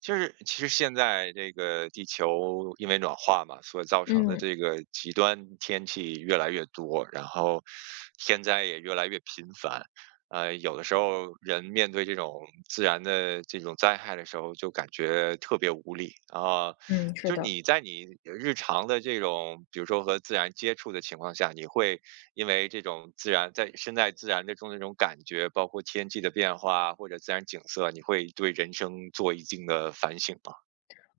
就是，其实现在这个地球因为暖化嘛，所造成的嗯这个极端天气越来越多，然后天灾也越来越频繁。有的时候人面对这种自然的这种灾害的时候，就感觉特别无力啊、嗯，是就是的。你在日常的这种，比如说和自然接触的情况下，你会因为这种自然身在自然的中那种感觉，包括天气的变化或者自然景色，你会对人生做一定的反省吗？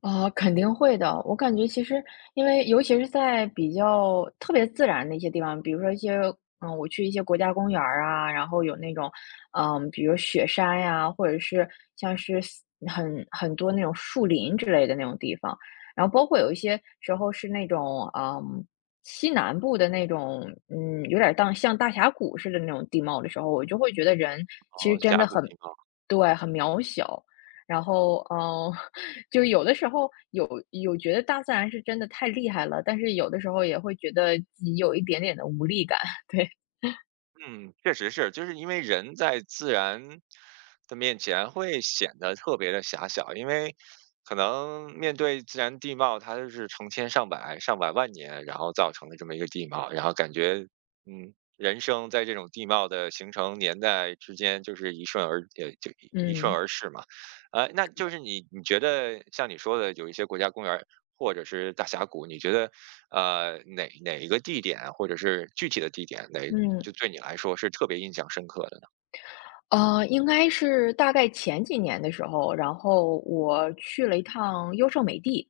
啊，肯定会的。我感觉其实因为尤其是在比较特别自然的一些地方，比如说一些我去一些国家公园儿啊，然后有那种比如雪山呀，或者是像是很多那种树林之类的那种地方，然后包括有一些时候是那种西南部的那种有点儿像大峡谷似的那种地貌的时候，我就会觉得人然其后实真峡的谷情况对，很渺小。然后，就有的时候有觉得大自然是真的太厉害了，但是有的时候也会觉得自己有一点点的无力感，对，嗯，确实是，就是因为人在自然的面前会显得特别的狭小，因为可能面对自然地貌，它就是成千上百、上百万年，然后造成的这么一个地貌，然后感觉，嗯，人生在这种地貌的形成年代之间，就是一瞬而呃，就一一瞬嗯。而逝嘛。那就是你觉得像你说的，有一些国家公园儿或者是大峡谷，你觉得？哪一个地点，或者是具体的地点，哪嗯就嗯，对你来说是特别印象深刻的呢？应该是大概前几年的时候，然后我去了一趟优胜美地。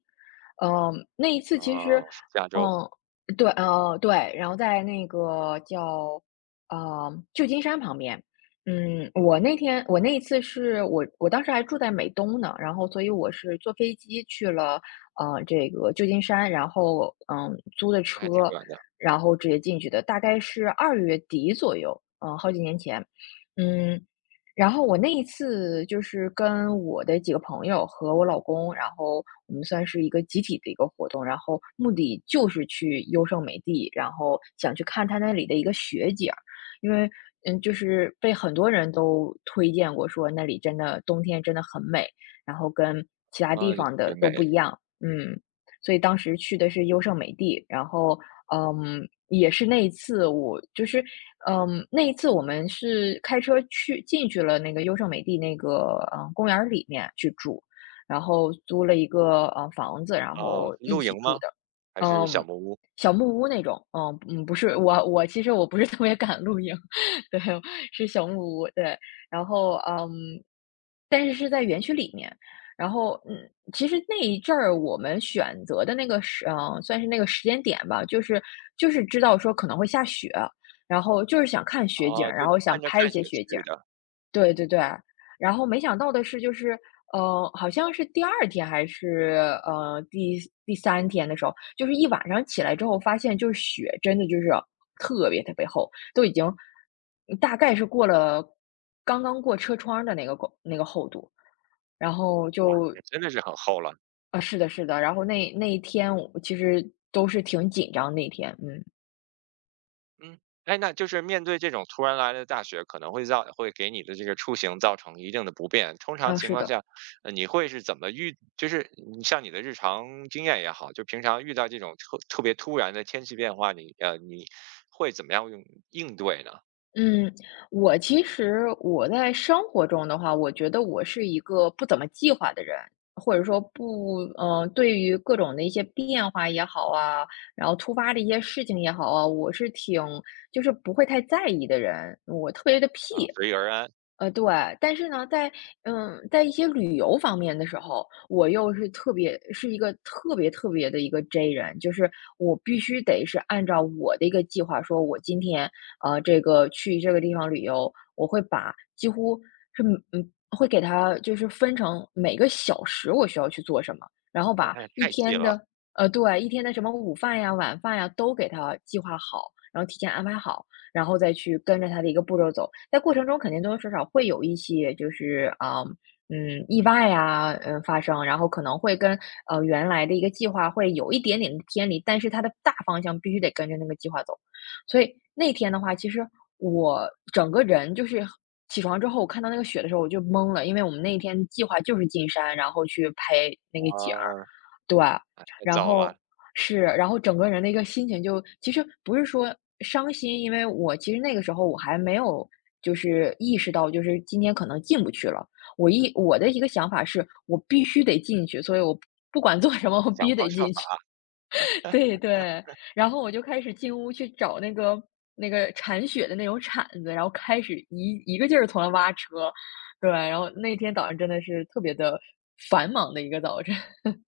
那一次其实啊，加州，嗯，对，对，然后在那个叫，旧金山旁边。嗯，我那一次是我当时还住在美东呢，然后所以我是坐飞机去了，这个旧金山，然后，租的那还挺车，远的，然后直接进去的，大概是二月底左右，好几年前。嗯，然后我那一次就是跟我的几个朋友和我老公，然后我们算是一个集体的一个活动，然后目的就是去优胜美地，然后想去看他那里的一个雪景儿，因为就是被很多人都推荐过，说那里真的冬天真的很美，然后跟其他地啊，就特方别的美。都不一样，嗯。所以当时去的是优胜美地，然后，也是那一次我们是开车去进去了那个优胜美地那个，公园儿里面去住，然后租了一个，房子，然哦，后一露起营住吗？的。还是小嗯，木屋？小木屋那种。嗯嗯，不是，我其实我不是特别敢露营，对，是小木屋，对。然后，嗯，但是是在园区里面，然后，其实那一阵儿我们选择的那个时嗯，算是那个时间点吧，就是知道说可能会下雪，然后就是想看雪景哦，儿，就然后想奔着拍一看些雪去雪景儿。的，对对对，然后没想到的是，就是好像是第二天还是，呃，第第三天的时候，就是一晚上起来之后发现就是雪真的就是特别特别厚，都已经大概是过了刚刚过车窗儿的那个厚度，然后就也真的是很厚了。是的，是的，然后那一天我其实都是挺紧张那一天，嗯，嗯，哎，那就是面对这种突然来的大雪，可能会给你的这个出行造成一定的不便。通常啊，情是况的。下，你会是怎么遇就是你像你的日常经验也好，就平常遇到这种特别突然的天气变化，你会怎么样用应对呢？嗯，我其实我在生活中的话，我觉得我是一个不怎么计划的人，或者说不，对于各种的一些变化也好啊，然后突发的一些事情也好啊，我是挺就是不会太在意的人，我特别的啊，屁。随遇而安？呃，对，但是呢，在一些旅游方面的时候，我又是特别是一个特别特别的一个 J 人，就是我必须得是按照我的一个计划，说我今天去这个地方旅游，我会把几乎是嗯，会给它就是分成每个小时我需要去做什么，然后那把还一太细天了，的呃，对，一天的什么午饭呀、晚饭呀都给它计划好，然后提前安排好，然后再去跟着它的一个步骤走。在过程中肯定多多少少会有一些就是啊。意外呀发生，然后可能会跟原来的一个计划会有一点点的偏离，但是它的大方向必须得跟着那个计划走。所以那天的话，其实我整个人就是起床之后，我看到那个雪的时候我就懵了，因为我们那一天计划就是进山，然后去拍那个景儿，啊，对，太然糟了，后是，然后整个人的一个心情就其实不是说伤心，因为我其实那个时候我还没有就是意识到，就是今天可能进不去了。我的一个想法是我必须得进去，所以我不管做什么，我必想须方得设进去。法。对对，然后我就开始进屋去找那个铲雪的那种铲子，然后开始一个劲儿从那挖车，对，然后那天早上真的是特别的繁忙的一个早晨，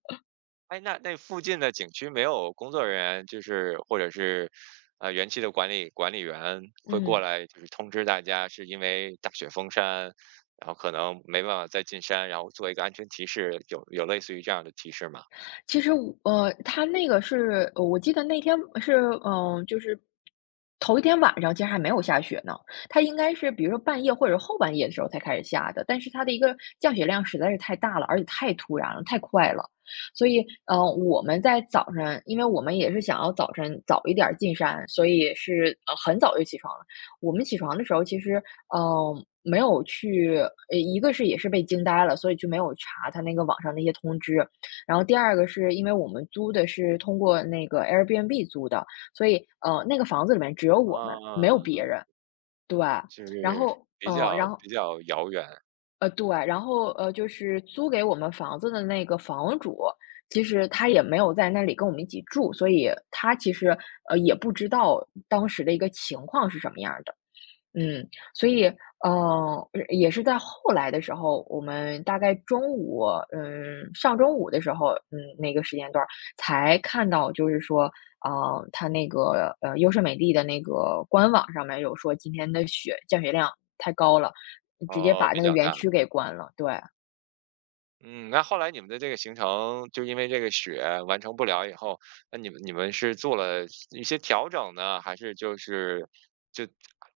哎，那那附近的景区没有工作人员，就是或者是，园区的管理员会过嗯。来，就是通知大家，是因为大雪封山，然后可能没办法再进山，然后做一个安全提示，有类似于这样的提示吗？其实我他那个是我记得那天是就是头一天晚上其实还没有下雪呢，它应该是比如说半夜或者后半夜的时候才开始下的，但是它的一个降雪量实在是太大了，而且太突然了，太快了。所以，我们在早晨，因为我们也是想要早晨早一点儿进山，所以是很早就起床了。我们起床的时候，其实，没有去，一个是也是被惊呆了，所以就没有查他那个网上那些通知。然后第二个是因为我们租的是通过那个 Airbnb 租的，所以那个房子里面只有我们，没有啊，别人。对，就然是后比较比较遥远，对，就是租给我们房子的那个房主，其实他也没有在那里跟我们一起住，所以他其实也不知道当时的一个情况是什么样的。嗯，所以，也是在后来的时候，我们大概中午，嗯，上中午的时候，那个时间段儿才看到，就是说，它那个优胜美地的那个官网上面有说今天的雪降雪量太高了，直接哦，把比那个较园大。区给关了，对。嗯，那后来你们的这个行程就因为这个雪完成不了以后，那你们是做了一些调整呢，还是就是就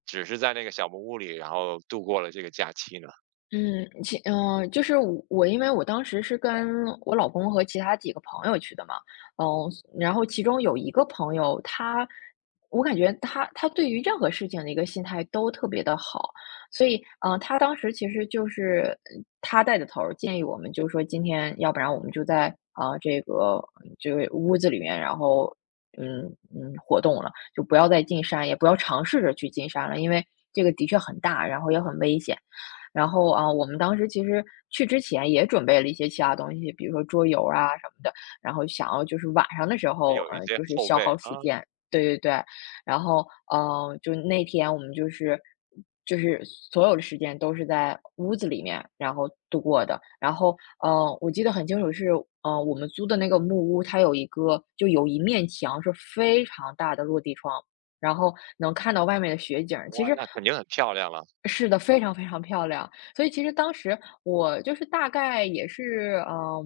只是在那个小木屋里，然后度过了这个假期呢？就是我因为我当时是跟我老公和其他几个朋友去的嘛，嗯，然后其中有一个朋友，我感觉他对于任何事情的一个心态都特别的好，所以他当时其实就是他带的头儿，建议我们就说今天要不然我们就在这个屋子里面，然后嗯活动了，就不要再进山，也不要尝试着去进山了，因为这个的确很大，然后也很危险。然后啊，我们当时其实去之前也准备了一些其他东西，比如说桌游啊什么的，然后想要就是晚上的时还候，有一些就是后消背耗啊，时间。对对对，然后嗯就那天我们就是所有的时间都是在屋子里面，然后度过的。然后我记得很清楚是，我们租的那个木屋，它有一个就有一面墙是非常大的落地窗。然后能看到外面的雪景儿。其哇，实那肯定很漂亮了。是的，非常非常漂亮。所以其实当时我就是大概也是，嗯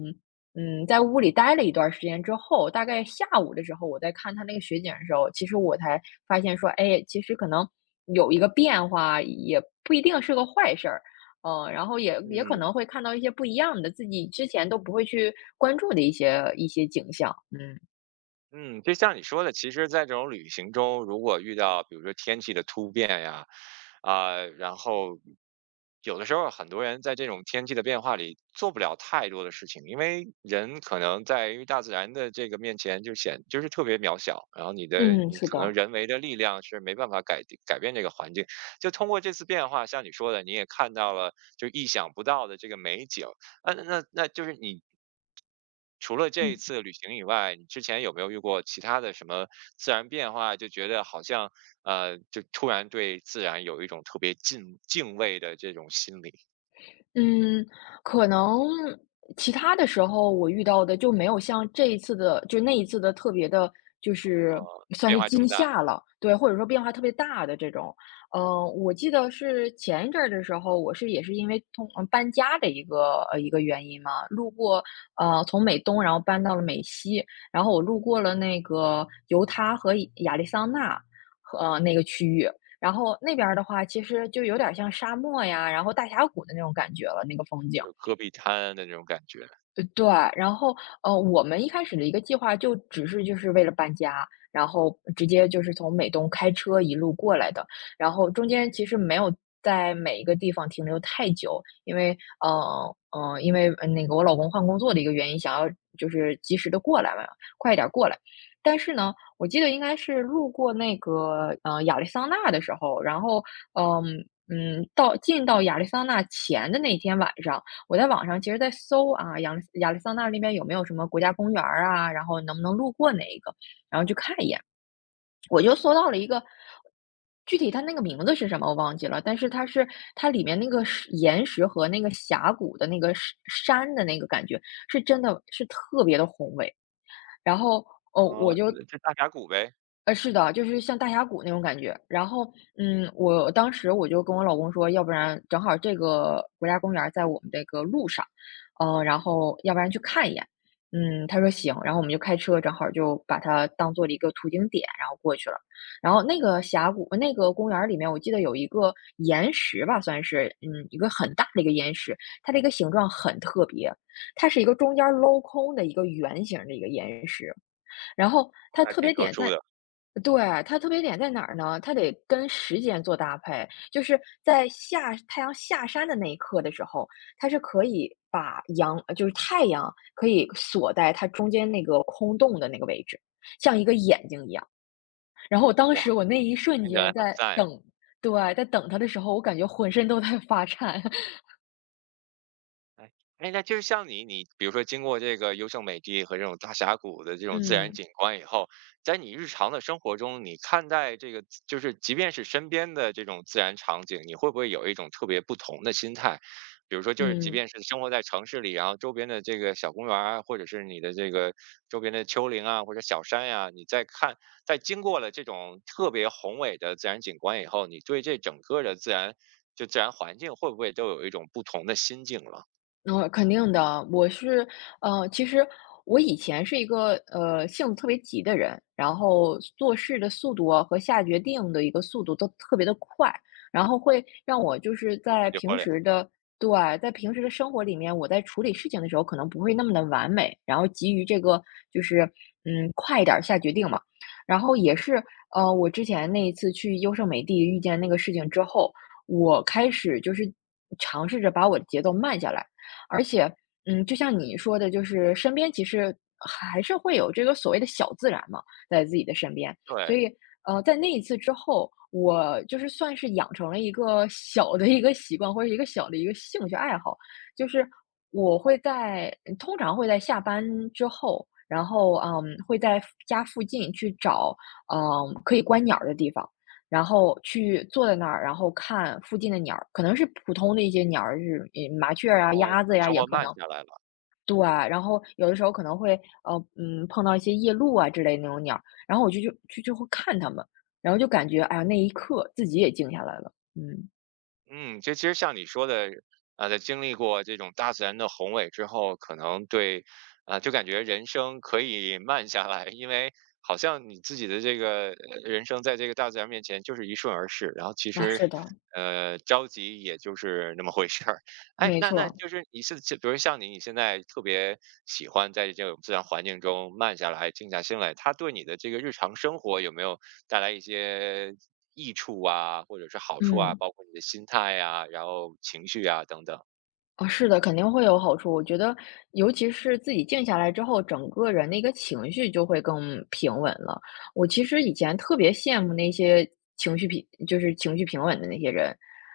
嗯，在屋里待了一段时间之后，大概下午的时候，我在看他那个雪景的时候，其实我才发现说，哎，其实可能有一个变化，也不一定是个坏事儿。嗯，然后也可嗯。能会看到一些不一样的，自己之前都不会去关注的一些景象。嗯嗯，就像你说的，其实在这种旅行中，如果遇到比如说天气的突变呀，啊、然后有的时候很多人在这种天气的变化里做不了太多的事情，因为人可能在于大自然的这个面前就是特别渺小，然后你的嗯，你是可能的。人为的力量是没办法改变这个环境。就通过这次变化，像你说的，你也看到了就意想不到的这个美景。啊那就是你除了这一嗯。次旅行以外，你之前有没有遇过其他的什么自然变化，就觉得好像就突然对自然有一种特别敬畏的这种心理嗯，可能其他的时候我遇到的就没有像这一次的那一次的特别的，就啊？是算变是化这么惊大，吓了，对，或者说变化特别大的这种。我记得是前一阵儿的时候，我是也是因为搬家的一个一个原因嘛，路过从美东然后搬到了美西，然后我路过了那个犹他和亚利桑那，那个区域。然后那边儿的话，其实就有点像沙漠呀，然后大峡谷的那种感觉了，那个风景。就是戈壁滩的那种感觉啊。对，然后，我们一开始的一个计划就只是就是为了搬家，然后直接就是从美东开车一路过来的，然后中间其实没有在每一个地方停留太久，因为，因为那个我老公换工作的一个原因，想要就是及时的过来嘛，快一点儿过来。但是呢，我记得应该是路过那个亚利桑那的时候，然后，嗯嗯，到进到亚利桑那前的那天晚上。我在网上其实在搜啊，亚利桑那那边有没有什么国家公园儿啊，然后能不能路过哪一个，然后去看一眼。我就搜到了一个，具体它那个名字是什么我忘记了，但是它是它里面那个岩石和那个峡谷的那个石山的那个感觉，是真的是特别的宏伟。然后，哦，我就那就大峡谷呗，是的，就是像大峡谷那种感觉。然后，嗯，我当时我就跟我老公说，要不然正好这个国家公园儿在我们这个路上，然后要不然去看一眼。嗯，他说行，然后我们就开车，正好就把它当做了一个途经点，然后过去了。然后那个峡谷，那个公园儿里面，我记得有一个岩石吧，算是，嗯，一个很大的一个岩石，它这个形状很特别，它是一个中间儿镂空的一个圆形的一个岩石。然后那它还特挺别特点殊在的。对，它特别点在哪儿呢？它得跟时间做搭配，就是在太阳下山的那一刻的时候，它是可以把就是太阳可以锁在它中间那个空洞的那个位置，像一个眼睛一样。然后我当哇，时我那一瞬听起来间很在赞呀。等对，在等它的时候，我感觉浑身都在发颤。哎，哎，那就是像你，你比如说经过这个优胜美地和这种大峡谷的这种自然嗯，景观以后，在你日常的生活中，你看待这个就是即便是身边的这种自然场景，你会不会有一种特别不同的心态？比如说，就是即嗯。便是生活在城市里，然后周边的这个小公园儿啊，或者是你的这个周边的丘陵啊，或者小山呀、你在看，在经过了这种特别宏伟的自然景观以后，你对这整个的自然就自然环境会不会都有一种不同的心境了？那肯定的，我是，其实我以前是一个性子特别急的人，然后做事的速度啊和下决定的一个速度都特别的快，然后会让我就是我在就喝平凉，时的，对，在平时的生活里面，我在处理事情的时候可能不会那么的完美，然后急于这个就是嗯快一点儿下决定嘛，然后也是我之前那一次去优胜美地遇见那个事情之后，我开始就是尝试着把我的节奏慢下来。而且，嗯，就像你说的，就是身边其实还是会有这个所谓的小自然嘛，在自己的身边。对，所然以，在那一次之后，我就是算是养成了一个小的一个习惯，或者一个小的一个兴趣爱好，就是我会在通常会在下班之后，然后嗯，会在家附近去找嗯可以观鸟儿的地方。然后去坐在那儿，然后看附近的鸟儿，可能是普通的一些鸟儿，就是嗯麻雀儿啊、后就鸭把子呀、生也活可慢能。下来了。对，然后有的时候可能会碰到一些夜鹭啊之类的那种鸟儿，然后我就会看它们，然后就感觉哎呀那一刻自己也静下来了，嗯，嗯，这其实像你说的，啊、在经历过这种大自然的宏伟之后，可能对，啊、就感觉人生可以慢下来，因为好像你自己的这个人生在这个大自然面前就是一瞬而逝，然后其啊实。是的，着急也就是那么回事儿。哎，没那那错，就是你是，就比如像你，你现在特别喜欢在这种自然环境中慢下来、静下心来，它对你的这个日常生活有没有带来一些益处啊，或者是好处啊，嗯。包括你的心态呀，然后情绪啊等等。啊，是的，肯定会有好处。我觉得，尤其是自己静下来之后，整个人的一个情绪就会更平稳了。我其实以前特别羡慕那些情绪平，就是情绪平稳的那些人，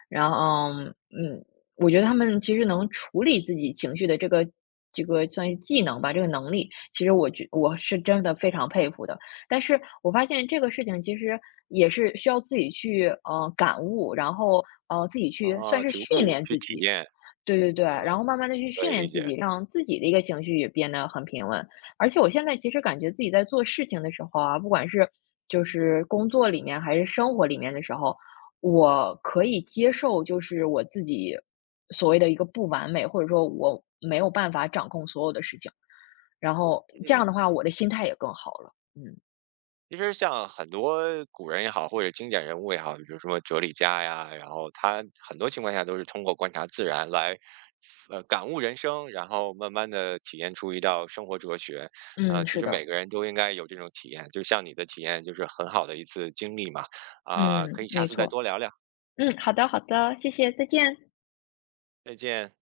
然后，嗯嗯我觉得他们其实能处理自己情绪的这个这个算是技能吧，这个能力，其实我是真的非常佩服的。但是我发现这个事情其实也是需要自己去感悟，然后自己去算啊，是去训悟，练去自体己。验，对对对，嗯，然后慢慢的去可训以理练自解。己，让自己的一个情绪也变得很平稳。而且我现在其实感觉自己在做事情的时候啊，不管是就是工作里面还是生活里面的时候，我可以接受就是我自己所谓的一个不完美，或者说我没有办法掌控所有的事情。然后这嗯，样的话，我的心态也更好了。嗯，其实像很多古人也好，或者经典人物也好，比如说哲理家呀，然后他很多情况下都是通过观察自然来，感悟人生，然后慢慢的体验出一道生活哲学。啊、嗯，其是实的，每个人都应该有这种体验，就像你的体验就是很好的一次经历嘛。啊、嗯，可以下没次再错。多聊聊，嗯，好的好的，谢谢，再见。再见。